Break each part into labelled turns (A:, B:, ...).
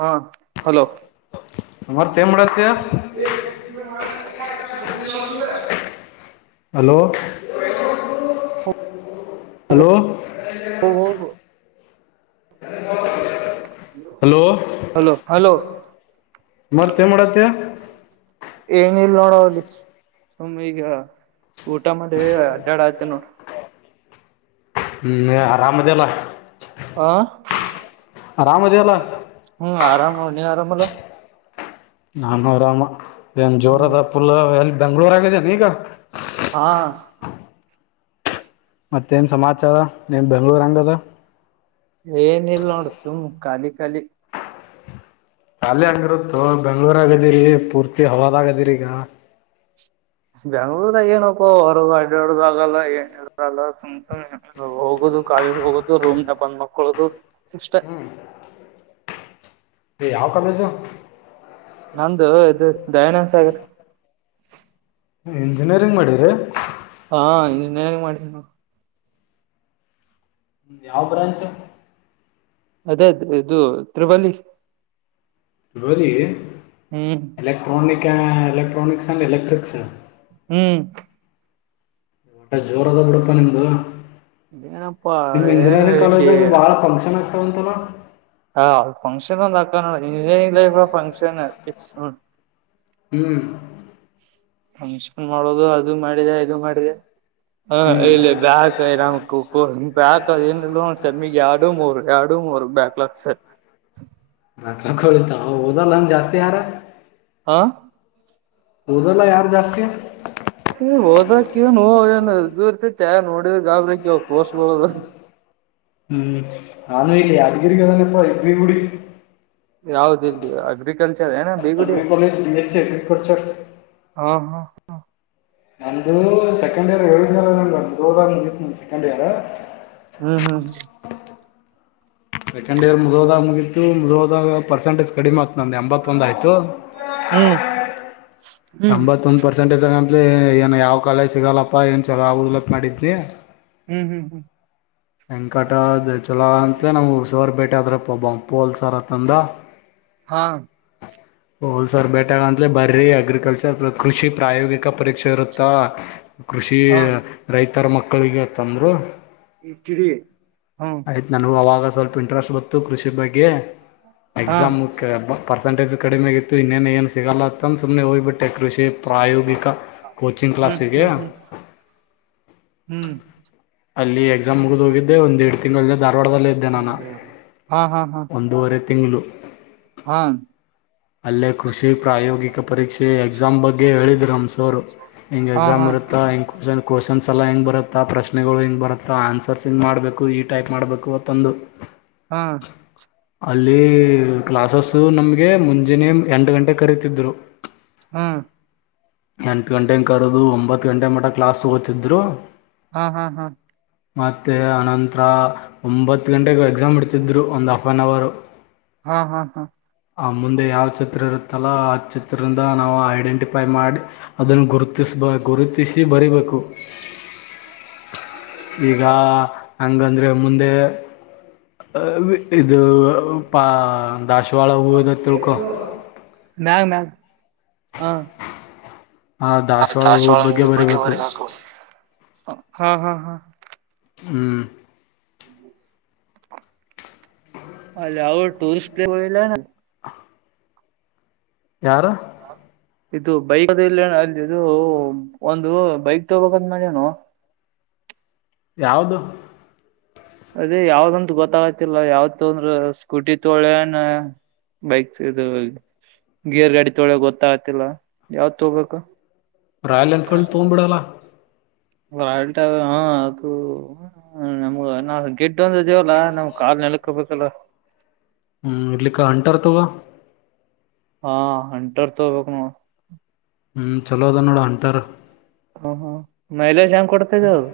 A: ಹಾ ಹಲೋ
B: ಸಮರ್ಥ ಏನ್ ಮಾಡತ್ತೀಯ
A: [unintelligible]
B: hello hello
A: ಹೋಗು
B: [unintelligible] ಹಲೋ
A: ಹಲೋ ಹಲೋ.
B: ಮತ್ ಏನ್ ಮಾಡತ್ತೆವ.
A: ಏನಿಲ್ಲ ನೋಡೋ ಡಿಸ್ ಸುಮ್ಮ್ ಈಗ ಊಟ ಮಾಡ ಅಡ್ಡಾಡ ಆಯ್ತ ನೋಡ.
B: ಹ್ಮ್ ಆರಾಮ ಅದಿಯಲ್ಲ.
A: ಹ
B: ಆರಾಮದೆಯಲ್ಲ
A: ಹ್ಮ್ ಆರಾಮ ಹ ನೀ ಅರಮಲ್ಲೊ.
B: ನಾನೂ ಆರಾಮ್ ಏನ್ ಜೋರ
A: ಹ್ಮ್
B: ಅದ ಪುಲ್ ಎಲ್ಲಿ ಬೆಂಗ್ಳೂರ್ ಅದಿ ಏನ್ ಈಗ.
A: ಹಾ
B: ಮತ್ತೇನು ಸಮಾಚಾರ ನಿಂದು ಬೆಂಗ್ಳೂರು ಹೆಂಗದ.
A: ಏನಿಲ್ಲ ನೋಡ್ ಸುಮ ಖಾಲಿ ಖಾಲಿ.
B: ಖಾಲಿ ಹಂಗಿರುತ್ತ ಬೆಂಗ್ಳೂರ್ ಆದಿರಿ ಪೂರ್ತಿ ಹವಾದಾಗದಿರಿ ಈಗ.
A: ಬೆಂಗಳೂರ್ ದಾಗ ಏನಪ್ಪೋ ಹೊರ ಅಡ್ಡಾಡೋದು ಆಗಲ್ಲ ಏನ ಇಲ್ಲ ಸುಮ್ ಸುಮ್ ಹೋಗ. ಕಾಲೇಜ್ ಹೋಗೋದು ರೂಮ್ ನ ಬಂದ್ ಮಕ್ಕೊಳೋದು ಈಸ್ಟ್.
B: ಯಾವ ಕಾಲೇಜ್.
A: ನಂದು ಇದು ದಯಾನಂದ ಸಾಗರ್.
B: ಇಂಜಿನಿಯರಿಂಗ್ ಮಾಡಿರಿ.
A: ಹಾ ಇಂಜಿನೀಯರಿಂಗ್ ಮಾಡಿವಿ ನೋಡ್.
B: ಯಾವ ಬ್ರಾಂಚ್.
A: ಅದೇ ಇದು ತ್ರಿಬಲ್ ಈ.
B: ಲೋ
A: ಹ್ಮ್
B: ಎಲೆಕ್ಟ್ರಾನಿಕ್ ಎಲೆಕ್ಟ್ರಾನಿಕ್ಸ್ ಅ್ಯಂಡ್ ಎಲೆಕ್ಟ್ರಿಕ್ಸ್.
A: ಹ್ಮ್
B: ಒಟ್ಟ ಜೋರ ಅದ ಬಿಡಪ್ಪಾ ನಿಮ್ದು.
A: ಏನಪ್ಪಾ
B: ನಿಮ್
A: ಏನ್
B: ಇಂಜಿನಿಯರಿಂಗ್ ಕಾಲೇಜ್
A: ಇಲ್ಲಿ
B: ದಾಗಾ ಬಾಳ ಫಂಕ್ಷನ್ ಆಗ್ತಾವಂತಲ್ಲ.
A: ಹ ಫಕ್ಷನ್ ಒಂದ ಆಗ್ತಾವ ಇಂಜಿನಿಯರಿಂಗ್ ಲೈಫ್ ಫಂಕ್ಷನ್ ಫಿಕ್ಸ್ ನೋಡ್.
B: ಹ್ಮ್
A: ಫಂಕ್ಷನ್ ಮಾಡೋದು ಅದು ಮಾಡಿದೆ ಇದು ಮಾಡಿದೆ. ಹ ಇಲ್ಲಿ ಬ್ಯಾಕ್ ಇರಾಮ ಕಕೋ ಬ್ಯಾಕ್ ಅ ಏನಿಲ್ಲ ಒಂದ್ ಸೆಮ್ಮಿಗೆ ಯಾಡು ಮೂರು ಯಾಡು [unintelligible]
B: [unintelligible] ಓದಲೇ ಜಾಸ್ತಿ ಯಾರ.
A: ಹಾ
B: ಓದಲ್ಲ ಯಾರು ಜಾಸ್ತಿ.
A: ಓದಕ ನೋ ಏನುೂ ಇರ್ತತೆ ನೋಡಿದ ಗಾಬರಿಕ್ಕೆ ಕೋಷಗಳದು
B: ಹ್ಮ್ ನಾನೂ ಇಲ್ಲ ಅಧಗರಿಗೆದನೆಪ್ಪ ಎಿ ಕೂಡಿ
A: ಯಾವ್ದ ಇಲ್ದು ಅಗ್ರಿಕಲ್ಚರ್ ಏನ ಬಿಗುಡಿ
B: ಗ್ರಿ ಕೇಜ್ ಬಿ ಎಸ್ ಸಿ ಎಗ್ರಿಕಲ್ಚರ್
A: ಹಾ ಹಾ
B: ನಮ್ದು ಸೆಕೆಂಡ್ ಇಯರ್ ಹೇಳಏೋ ನ ಸೆಕೆಂಡ್ ಇಯರ್
A: ಹ್ಮ್ ಹ್ಮ್
B: ಸೆಕೆಂಡ್ ಇಯರ್ ಮುಗೋದಾಗ ಮುಗಿತು ಮುಗೋದಾಗ ಪರ್ಸೆಂಟೇಜ ಕಡಿಮ ಆಗ್ತತ್ತು ಒಂದು ಎಂಬತ್ತೊಂದ ಆಯ್ತು
A: ಹ್ಮ್ ಹ್ಮ್
B: ಎಂಬತ್ತೊಂದು ಪರ್ಸೆಂಟೇಜ್ ಂದ ಏನ್ ಯಾವ ಕಾಲೇಜ್ ಸಿಗಲ್ಲಪ್ಪಾ ಏನ್ ಚಲೋ ಆಗೋುದಿಲ್ಲಪ್ಪ ನಡಿದ್ರಿ
A: ಹ್ಮ್ ಹ್ಮ್ ಹ್ಮ್
B: ವೆಂಕಟದ ಚಲ ಅಂತಲ ನಾವು ಸೋರ್ ಭೇಟೆ ಆದ್ರಪ್ಪ ಬ ಪೋಲ್ಸಾರ ತಂದ
A: ಹಾ
B: ಹಲ್ ಸರ್ ಬೇಟಾಗ ಅಂದಲ ಬರ್ರೀ ಅಗ್ರಿಕಲ್ಚರ್ ಕೃಷಿ ಪ್ರಾಯೋಗಿಕ ಪರೀಕ್ಷೆ ಇರುತ್ತಾ ಕೃಷಿ
A: ಹಾ
B: ರೈತರ ಮಕ್ಕಳಿಗೆ ತಂದ್ರು
A: ಇಟ್ಟಡಿ
B: ಆಯ್ತು ನನಗೆ ಅವಾಗ ಸ್ವಲ್ಪ ಇಂಟ್ರೆಸ್ಟ್ ಬತ್ತು ಕೃಷಿ ಬಗ್ಗೆ
A: ಹಾ
B: ಎಕ್ಸಾಮ್ಕ್ಕೆ ಬ ಪರ್ಸಂಟೇಜುಡಿೆಗತ್ತು ಇನ್ನೇ ಏನು ಸಿಗಲ್ಲತ್ತಂತ ಸು್ನೆ ಹೋಗ್ಬಟ್ಟು ಟೆ ಕೃಷಿ ಪ್ರಾಯೋಗಿಕ ಕೋಚಿಂಗ್
A: ಹ್ಮ್
B: ಕ್ಲಾಸ್ಿಗೆೆಯ
A: ಹ್ಮ್
B: ಎಕ್ಸಾಮ್ ಮುಗಿದು ಹೋಗಿದ್ದೆ ಒಂದು ಎರಡು ತಿಂಗಳಲ್ಲೇ ಧಾರವಾಡದಲ್ಲೇ ಇದ್ದೆ ನಾನು
A: ಹಾ ಹಾ ಹಾ
B: ಒಂದೂವರೆ ತಿಂಗಳು
A: ಹ್ಮ
B: ಅಲ್ಲೇ ಕೃಷಿ ಪ್ರಾಯೋಗಿಕ ಪರೀಕ್ಷೆ ಎಕ್ಸಾಮ್ ಬಗ್ಗೆ ಹೇಳಿದ್್ರಮ್ಸೋರು ಹೆಿಂಗ್
A: ಹಾ
B: ಎಕ್ಸಾಮ್
A: ಹಾ
B: ಇರುತ್ತ ಕ್ವಶನ್ಸ್ ಎಲ್ಲ ಹೆಂಗ ಬರುತ್ತ ಆ ಪ್ರಶ್ನೆಗಳು ಹೆಂಗ್ ಬರುತ್ತೆ ಅಥ ಆನ್ಸರ್ಸ್ ಇಿಂದ ಮಾಡಬೇಕು ಈ ಟೈಪ್ ಮಾಡಬೇಕು ತಂದು ಅಲ್ಲಿ ಕ್ಲಾಸಸ್ ನಮ್ಗೆ ಮುಂಜಿನೆ ಎಂಟು ಗಂಟೆ ಕರೀತಿದ್ರು
A: ಹಾ
B: ಎಂಟು ಗಂಟೆನ ಕರೆದು ಒಂಬತ್ತು ಗಂಟೆ ಮಠ ಕ್ಲಾಸ್ ತಗೋತಿದ್ದ್ರು
A: ಹಾ ಹಾ ಹಾ ಹಾ ಹಾ
B: ಮತ್ತು ಆನಂತರ ಒಂಬತ್ತು ಗಂಟೆೆಗೆ ಎಕ್ಸಾಮ್ ಇಡ್ತಿದ್ರು ಒಂದು ಹಫ್ ಆನ್ ಅವರು
A: ಹಾ ಹಾ ಹಾ
B: ಆ ಮುಂದೆ ಯಾವ್ ಚಿತ್ರ ಇರುತ್ತಲ್ಲ ಆ ಚಿತ್ರದಿಂದ ನಾವು ಐಡೆಂಟಿಫೈ ಉಪಾಯ ಮಾಡಿ ಅದನ್ನು ಗುರುತಿಸ್ಬ ಗುರುತಿಸಿ ಬರಿೀಬೇಕು ಈಗ ಹಂಗಂದ್ರೆ ಮುಂದೆ ಇದು ಪಾ ದಾಾಸವಾಳ ಹೂದ ತಿಳ್ಕೊ
A: ಮ್ಯಾಗ ಮ್ಯಾಗ ಹಾ
B: ಆ
A: ಹ
B: ಹೂದ
A: ದಾಸವಾಳ ಬಗ್ಗೆ ಮ
B: ಬರಿಬೇಕು
A: ಹಾಕುವ ಹ್ಮ್ ಹ್ಮ್ ಹ್ಮ
B: ಹ್ಮ್
A: ಹ್ಮ್ ಅಲ್ಲಿ ಯಾವ ಟುರಸ್ಟ್ ಪ್ ಬಲ್ಲ
B: ಯಾರು
A: ಇದು ಬೈಕ್ ಅಲ್ಲಿ ಇದು ಒಂದು ಬೈಕ್ ತಗಬೇಕಂದ ಮನು [unintelligible]
B: ಯಾವದು
A: ಅದೇ ಯಾವ್ದಂತ ಗೊತ್ತಾಗತಿಲ್ಲ ಯಾವತ್ ಅಂದ್ರ ಸ್ಕೂಟಿ ತೋಳಣ ಬೈಕ್ ಇದು ಗಿಯರ್ ಗಾಡಿ ತೊಳ ಗೊತ್ತಾಗತಿಲ್ಲ ಯಾವತ್ ಹೋಗ್ಬೇಕು
B: ರಾಯಲ್ ಎನ್ಫೀಲ್ಡ್ ತಗೊಂಡ್ಬಿಡಲ್ಲ
A: ಾಯಲ್ಟ ಹ ಅದು ನಮ್ಗ ಗೆಡ್ ಒಂದೇವಲ್ಲಾ ನಮ್ ಕಾಲ ನೆನಕೊಬೇಕಲ್ಲ
B: ಹ್ಮ್ ಇರ್ಲಿಕ್ಕ ಅಂಟಾರತವಾ
A: ಹಾ ಅಂಟರ್ ಚಬೇಕಕ್ ನ
B: ಹ್ಮ ಚಲೋದ ನೋಡಾ ಅಂಟರ್
A: ಹಾ ಹಾ ಮೈಲೇಜ್ ಹೆಂಗ್ ಕೊಡ್ತದೆ ಅದು.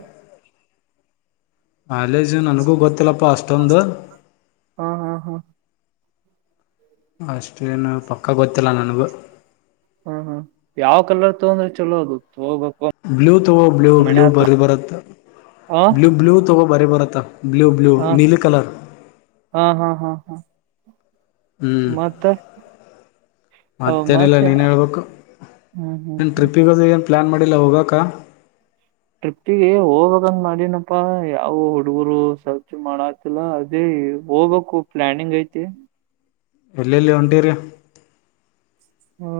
B: ಮೈಲೇಜು ನನಗೂ ಗೊತ್ತಿಲ್ಲಪ್ಪಾ ಅಷ್ಟೊಂದು.
A: ಹಾ ಹಾ ಹಾ
B: ಅಷ್ಟೇನು ಪಕ್ಕ ಗೊತ್ತಿಲ್ಲ ನನಗೂ.
A: ಹ್ಮ ಹ್ಮ ಯಾವ್ ಕಲರ್ ತೊಂದ್ರೇ ಚಲೋ ಅದು. ತಗೋಬೇಕು
B: ಬ್ಲೂ ತಗೊ ಬ್ಲೂ
A: ಮನೆ
B: ಬ್ಲೂ
A: ಆತು
B: ಬರಿ ಬರುತ್ತ.
A: ಆ
B: ಬ್ಲೂ ಬ್ಲೂ ತಗೊ ಬರಿ ಬರತ್ತ ಬ್ಲೂ ಬ್ಲೂ
A: ಹಾ
B: ನೀಲಿ ಕಲರ್.
A: ಹಾ ಹಾ ಹಾ. ಹಾ
B: ಹ್ಮ್
A: ಮತ್ತೆ. ಅವ
B: ಮತ್ತೇನಿಲ್ಲ ನೀನೇ ಹೇಳ್ಬೇಕು
A: ಹ್ಮ್ ಹ್ಮ್
B: ಏನ್
A: ಹ್ಮ್
B: ಟ್ರಿಪ್ಪಿಗೆೋದೇ ಏನ್ ಪ್ಲ್ಯಾನ್ ಮಾಡಿಲ್ಲ ಹೋಗಾಕ್ಕ.
A: ಟ್ರಿಪ್ಪಿಗೆ ಹೋಗ್ಬೇಕಂದ್ ಮಾಡೀನಪ್ಪಾ ಯಾವ ಹುಡುಗರು ಸರ್ಚ್ ಮಾಡಾತಿಲ್ಲ ಅದೇ. ದೇ ಹೋಗ್ಬೇಕು ಪ್ಲಾನಿಂಗ್ ಐತಿ.
B: ಎಲ್ಲೆಲ್ಲಿ ಹೊಂಟೀರಿ.
A: ಹಾ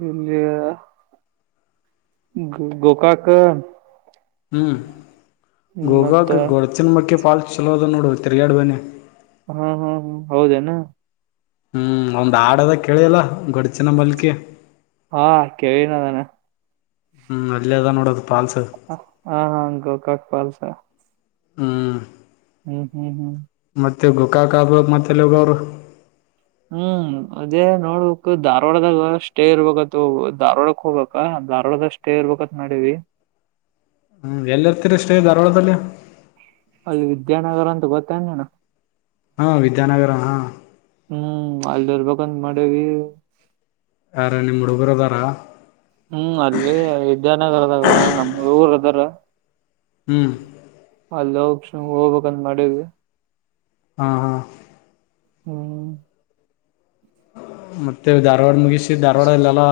A: ಡಿಲ್ಲಿ. ಗೋಕಾಕ
B: ಹ್ಮ್. ಗೋಕಾಕ್ ಗೊಡಚಿನಮಕ್ಕಿ ಫಾಲ್ಸ್ ಚಲೋದ ನೋಡು ತಿರುಗ್ಯಾಡ್ ಬನ್ನಿ.
A: ಹಾ ಹಾ ಹಾ ಹೌದೇನಾ.
B: ಹ್ಮ್ ಒಂದ್ ಹಾಡದ ಕೇಳಿಯಲ್ಲ ಗೊಡ್
A: ಹಾ ಕೇಳಿನ್ ಅದನ.
B: ಹ್ಮ್ ಅಲ್ಲೇ ಅದ ನೋಡದ.
A: ಹಾ ಹಾ ಗೋಕಾಕ್ ಫಾಲ್ಸ್.
B: ಹ್ಮ್.
A: ಹ್ಮ್ ಹ್ಮ್ ಹ್ಮ್.
B: ಮತ್ತೆ ಗೊಕಾಕ್ ಆದ್ ಮ್ಯಾಕ್ ಮತ್ತೆಲ್ಲೋಗೋರು.
A: ಹ್ಮ್ ಅದೇ ನೋಡ್ಬೇಕ್ ಧಾರವಾಡದಾಗ ಸ್ಟೇ ಇರ್ಬೇಕತು ಧಾರವಾಡಕ್ ಹೋಗಕ. ಧಾರವಾಡದಾಗ್ ಸ್ಟೇ ಇರ್ಬೇಕತ್ ಮಾಡೀವಿ.
B: ಹ್ಮ್ ಎಲ್ಲಿರ್ತೀರಾ ಸ್ಟೇ ಧಾರವಾಡದಲ್ಲಿ.
A: ಅಲ್ಲಿ ವಿದ್ಯಾನಗರ ಅಂತ ಗೊತ್ತ ನೀನು.
B: ಹಾ ವಿದ್ಯಾನಗರ ಹಾ.
A: ಅಲ್ಲಿರ್ಬೇಕಂತ್ ಮಾಡೀವಿ.
B: ಯಾರ ನಿಮ್ ಹುಡುಗರು ಅದಾರ.
A: ಹ್ಮ್ ಅಲ್ಲಿ ವಿದ್ಯಾನಗರದಾಗ ನಮ್ ಹುಡುಗುರ್ ಅದಾರ.
B: ಹ್ಮ್.
A: ಅಲ್ಲೋಗ್ [unintelligible] ಹೋಗ್ಬೇಕಂತ ಮಾಡಿದ್ವಿ.
B: ಹಾ ಹಾ.
A: ಹ್ಮ್.
B: ಮತ್ತೆ ಧಾರವಾಡ ಮುಗಿಸಿ ತ್ತೆ ಧಾರ್ವಾಡದಲ್ಲೆಲ್ಲ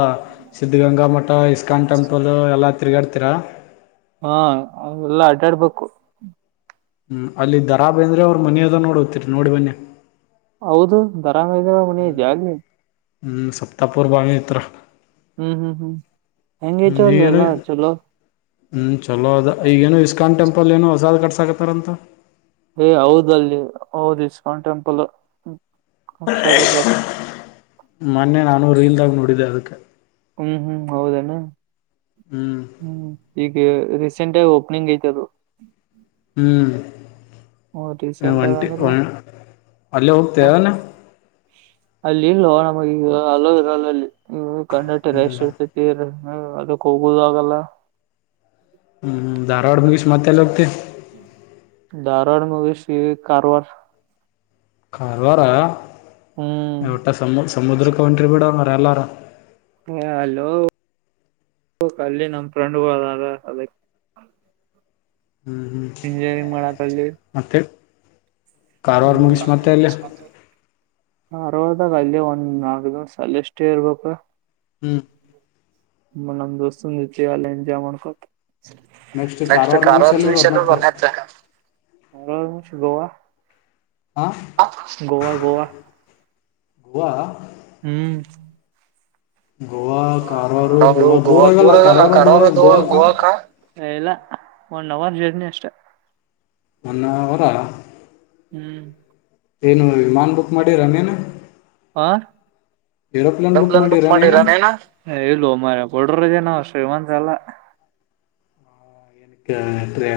B: ಸಿದ್ಧಗಂಗಾ ಮಠ ಇಸ್ಕಾನ್ ಟೆಂಪಲ್ ಎಲ್ಲಾ ತಿರ್ಗಾಡ್ತಿರ.
A: ಹಾ ಅವೆಲ್ಲಾ ಅಡ್ಯಾಡ್ಬೇಕು.
B: ಹ್ಮ್ ಅಲ್ಲಿ ದರಾ ಬೇಂದ್ರೆ ಅವ್ರ್ ಮನಿ ಅದ ನೋಡು ಹತರಿ ನೋಡಿ ಬನ್ನಿ.
A: ಹೌದು ದರಾ ಬೇಂದ್ರೆ ಅವ್ರ್ ಮನಿ ಇದಿಯಾ ಅಲ್ಲಿ.
B: ಹ್ಮ್ ಸಪ್ತಾಪುರ್ ಬಾವಿ ಹತ್ರ.
A: ಹ್ಮ್ ಹ್ಮ್ ಹ್ಮ್
B: ಹ್ಮ್
A: ಹೆಂಗೈತೋ
B: ಈಗೇನು
A: ನೀವೆಲ್ಲ ಚಲೋ.
B: ಹ್ಮ್ ಚಲೋ ಅದ ಈಗೇನೋ ಇಸ್ಕಾನ್ ಟೆಂಪಲ್ ಏನೋ ಹೊಸಾದ್ ಕಟ್ಸಕತಾರಂತ.
A: ಏ ಹೌದ್ ಅಲ್ಲಿ ಹೌದು ಇಸ್ಕಾನ್ ಟೆಂಪಲ್.
B: ಮೊನ್ನೆ ನಾನು ರೀಲ್ದಾಗ ನೋಡಿದ್ದೆ ಅದಕ್ಕ.
A: ಹ್ಮ್ ಹ್ಮ್ ಹೌದೇನಾ ಹ್ಮ್ ಟಿ ಕೆ ಹರಿ ಚಿಂಟ್ಯಾಗ್ ಓಪನಿಂಗೈತ್ ಅದು.
B: ಹ್ಮ್.
A: ರೀಸೆಂಟ್ ಆಗ
B: ಒಂಟಿ
A: ಅಂದ್ರ
B: ಅಲ್ಲೇ ಹೋಗ್ತೇವೆಾನ
A: ಅಲ್ಲಿ ಇಲ್ವಾ ನಮಗೆ ಈಗ ಅಲರಲ್ಲಲ್ಲಿ ಕರ್ನ್ನಟ
B: ಇಲ್ಲ
A: ರಷ್ಟತ ಹ ಅದು ಕೋೋ ಜಾಗಲ್ಲ
B: ಹ್ಮ್ ಧಾರವಾಡ ಮುಗಸ ಮತ್ತೆಲ್ಲ ಹೋಗ್ತಿ
A: ಧಾರವಾಡ ಮುವಿ ಸಿ ಕಾರವಾರ
B: ಕಾರವಾರ
A: ಹ್ಮ್
B: ಇಟ್ಟ ಸಮ ಸಮುದ್ರಕ್ಕೆ ಒಂಟ್ರಿ ಬಿಡನರ ಎಲ್ಲಾರ
A: ಹಾ ಹಲೋ ಅಲ್ಲಿ ನಮ ಫ್ರೆಂಡ್ ಅದಾರ ಅದಕ್ಕೆ
B: ಹ್ಮ್ ಹ್ಮ್
A: ಇಂಜಿನಿಯರಿಂಗ್ ಮಾಡಕಲ್ಲಿ
B: ಮತ್ತೆ ಕಾರವಾರ
A: ಹ್ಮ
B: ಮುಗಿಸಿ
A: ಹ
B: ಮತ್ತೆ ಅಲ್ಲೇ
A: ಇಾಗ ಅಲ್ಲಿೇ ಒಂದ್ ನಾಲ್ಕು ದಿವಸಲ್ಲ ಎಷ್ಟೇ ಇರ್ಬೇಕ
B: ಹ್ಮ್
A: ಮನಂದುೋಸ್ಂದು ಚಯಾಲ ಎಂಜಾಯ್ ಮಾಡ್ಕೊತ
B: ನೆಕ್ಸ್ಟ್
A: ನೆಕ್ಟ್
B: ಮುಗಿಸಿ
A: ಕಾರವಾರ
B: ಎಲ್ಲಿ ಹೋಗೋರ್
A: ನಿಮಿಷ
B: ಮತ್ತೆ
A: ಬರ್ತ ಅವರಷ ಗೋವಾ
B: ಹಾ
A: ಗೋವಾ ಗೋವಾ
B: ಗೋವಾ
A: ಹ್ಮ್
B: ಗೋವಾ ಕಾರವಾರ
A: ಕ
B: ಗೋವಾ
A: ಗೋ
B: ದೂರ ಆಗಲ್ಲ
A: ದೂರಲ್ಲ
B: ಕಾರವಾರ
A: ಕಡ
B: ಗೋವಾಕ
A: ಗೋವಾ ಒನ್ ಅವರ್ ಜರ್ನಿ ಅಷ್ಟೆ
B: ಮನ್ನ ಅವರ
A: ಹ್ಮ್
B: ಏನು ವಿಮಾನ ಬುಕ್ ಮಾಡಿರನೇನು
A: ಆ
B: ಏರೋಪ್ಲೇನ್ ಬುಕ್
A: ಬ್ ಮಾಡಲ್ಲ
B: ಮಾಡಿರನೇನು
A: ಅಮ ೇನ ಶ್ರೀ ಮಂದಲ್ಲ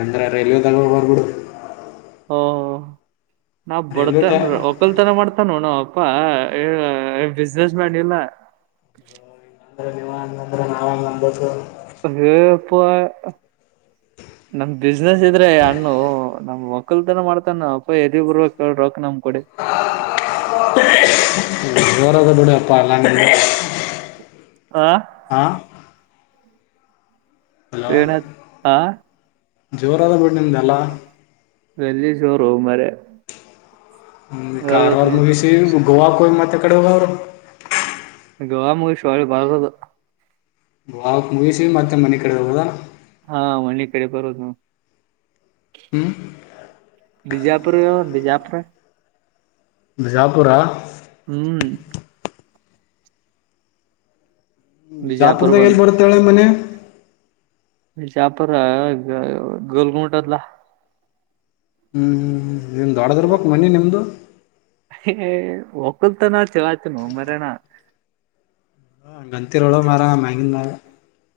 B: ಅಂದ್ರೆ ರೈಲ್ವೆ ತ ಬೂಡು
A: ಓ ನಾವ್
B: ರೈಲ್ವೆ ಟ
A: ಬಡತನ್ ಹೊಕಲ್ತನ ಮಾಡ್ತಾನ ನೋಣ ಅಪ್ಪಾ ಬಿಸ್ನೆಸ್ ಮ್ಯಾನ್ ಇಲ್ಲ
B: ಅ ನಿ ನಾಾವ ನಂಬ
A: ಅೇಪ್ಪ ನಮ ಬಿಸ್ನೆಸ್ ಇದ್ರೆ ಹಣ್ಣು ನಮ್ ಕ್ಕಲ್ತನ ಮಾಡ್ತಾನ ಅಪ್ಪ ಎದ ಬರ್ ಕ್ರೋಕ್ ನಮಕಡಿ
B: ಜೋರದ ಬಿಡ ಅಪ್ಪ ಎಲ್ಲಾ
A: ಹಾ
B: ಹಲೋ
A: ಏನ ಆ
B: ಜೋರದ ಬಟ್ದಲ್ಲ
A: ವಲ್ಲಿಯ ಚೋರು ಹೂ ಮರೆ
B: ಹ್ಮ ಕಾರವಾರ ಮುಗಿಸಿ ಗೋವಾಕ್ಕೆಯ ಮತ್ತೆ ಕಡೆ ಹೋಗ ಅವರು
A: ಗವಾ ಮುಗ ಶಿವಳಿ ಬರ್ತದು
B: ಗಫ ಮುವಿಷ ಮತ್ತ ಮನ್ನದ
A: ಹಾ ಮನಿ ಕಡೆ ಬಿಜಾಪುರ
B: ಹ್ಮ್
A: ಯ ಬಿಜಾಪುರ
B: ಬಿಜಾಪುರ
A: ಹ್ಮ್ ಬಿಜಾಪುರ
B: ಜಾಪದಾಗ ಎಲ್ಲಿ ಬರುತ್ತಾಳೆ ಮನೆ
A: ಮ ಚಾಪರ ಗ ಗಲಗಮಟದಲ
B: ಹ್ಮ್ ಹ್ಮ್್ಮ ನಿಮ್ ದೊಡ್ಡದರ್ಬಕ್ ಮನೆಿ ನಿಮ್ದು
A: ಒಕ್ಕಲ್ತಾನ ಚಲ ಆಯ್ತ ನ ಮರಣ
B: ಹ ಗಂತಿರೋಳ ಮಾರ ಮಗ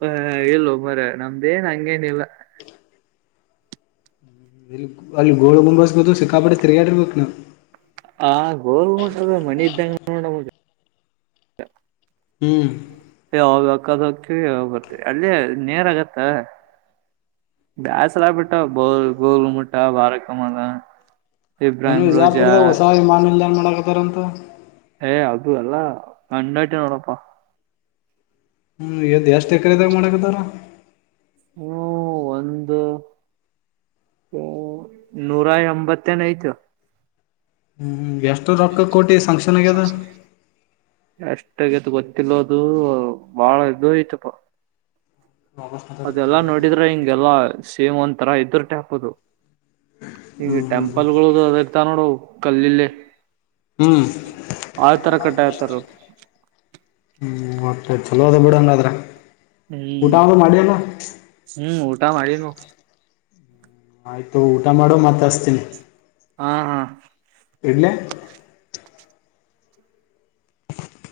A: ಹ ಇಲ್ಲ ಒ ಮರ ನಮ್ದೇನ್ ಹಂಗೇನಿಲ್ಲ
B: ಇಲ್ಲಿ ಅಲ್ಲಿ ಗೋಳ ಮುಂದಸ್ಬ ಸಿಕ್ಕಾಪಟ್ಟ ತಿರ್ಗಾಡಿರ್ಬೇಕು ನಾವು
A: ಆ ಗೋರ್ ಉಟದ ಮಣಿ ಇದ್ದಂಗ ನೋಡ ನಮ
B: ಹ್ಮ್
A: ಯಾವಾಗಕ್ಕದಕ್ಕೆ ಯಾವಾಗ ಬರ್ತರಿ ಅಲ್ಲಿ ನೇರ ಆಗತ್ತ ಬ್ಯಾಸಲಾ ಬಿಟ್ಟಾ ಬೋಲ್ ಗೋಲು ಮಟ್ಟಾ ವರಕಮದಾ
B: ಏನು ವಿಜಾಪುರದಾಗ ಹೊಸ ವಿಮಾನಲ್ಯಏನ್ ಮಾಡಕತ್ತಾರಂತ
A: ಏ ಅದು ಅಲ್ಲ ಕನ್ನಾಟ ನೋಡಪ
B: ಹ್ಮ್ ಎಷ್ಟು ಎಕರೆದಾಗ ಮಾಡಕದಾರ
A: ಹ್ಮ ಒಂದು ನೂರ ಎಂಬತ್ತೇನ ಐ್ತು
B: ಹ್ಮ್ ಎಷ್ಟು ರೊಕ್ಕ ಕೋಟಿ ಸಂಕ್ಷನ್ಗ್ಯದ
A: ಎಷ್ಟಾಗದು ಗೊತ್ತಿಲ್ಲೋದು ಬಾಳ ಇದ ಐತಪ ಅದೆಲ್ಲಾ ನೋಡಿದ್ರೆ ಹಿಂಗೆಲ್ಲಾ ಸೇಮ್ ಒತರಾ ಇದರುಟ್ಯಾಪದು ಹಿಂಗೆ
B: ಹ್ಮ್ ಹ್ಮ್
A: ಟೆಂಪಲ್ ಗಳು ಅದ ಇರ್ತ ನೋಡು ಕಲ್ಲಿಲ್ಲಿ
B: ಹ್ಮ್
A: ಆ ತರ ಕಟ್ಟಾಯ್ತಾರ
B: ಮತ್ತ ಚಲೋದ ಬಿಡಣದ್ರ
A: ಹ್ಮ್ ಹ್ಮ್ ಊಟಾ ಮಾಡಿಲ್ಲ
B: ಆಯ್ತು ಊಟ ಮಾಡೋ ಮತ್ತ ಅಸ್ತೀನಿ
A: ಹಾ ಹಾ
B: ಇಡ್ಲ್ಲ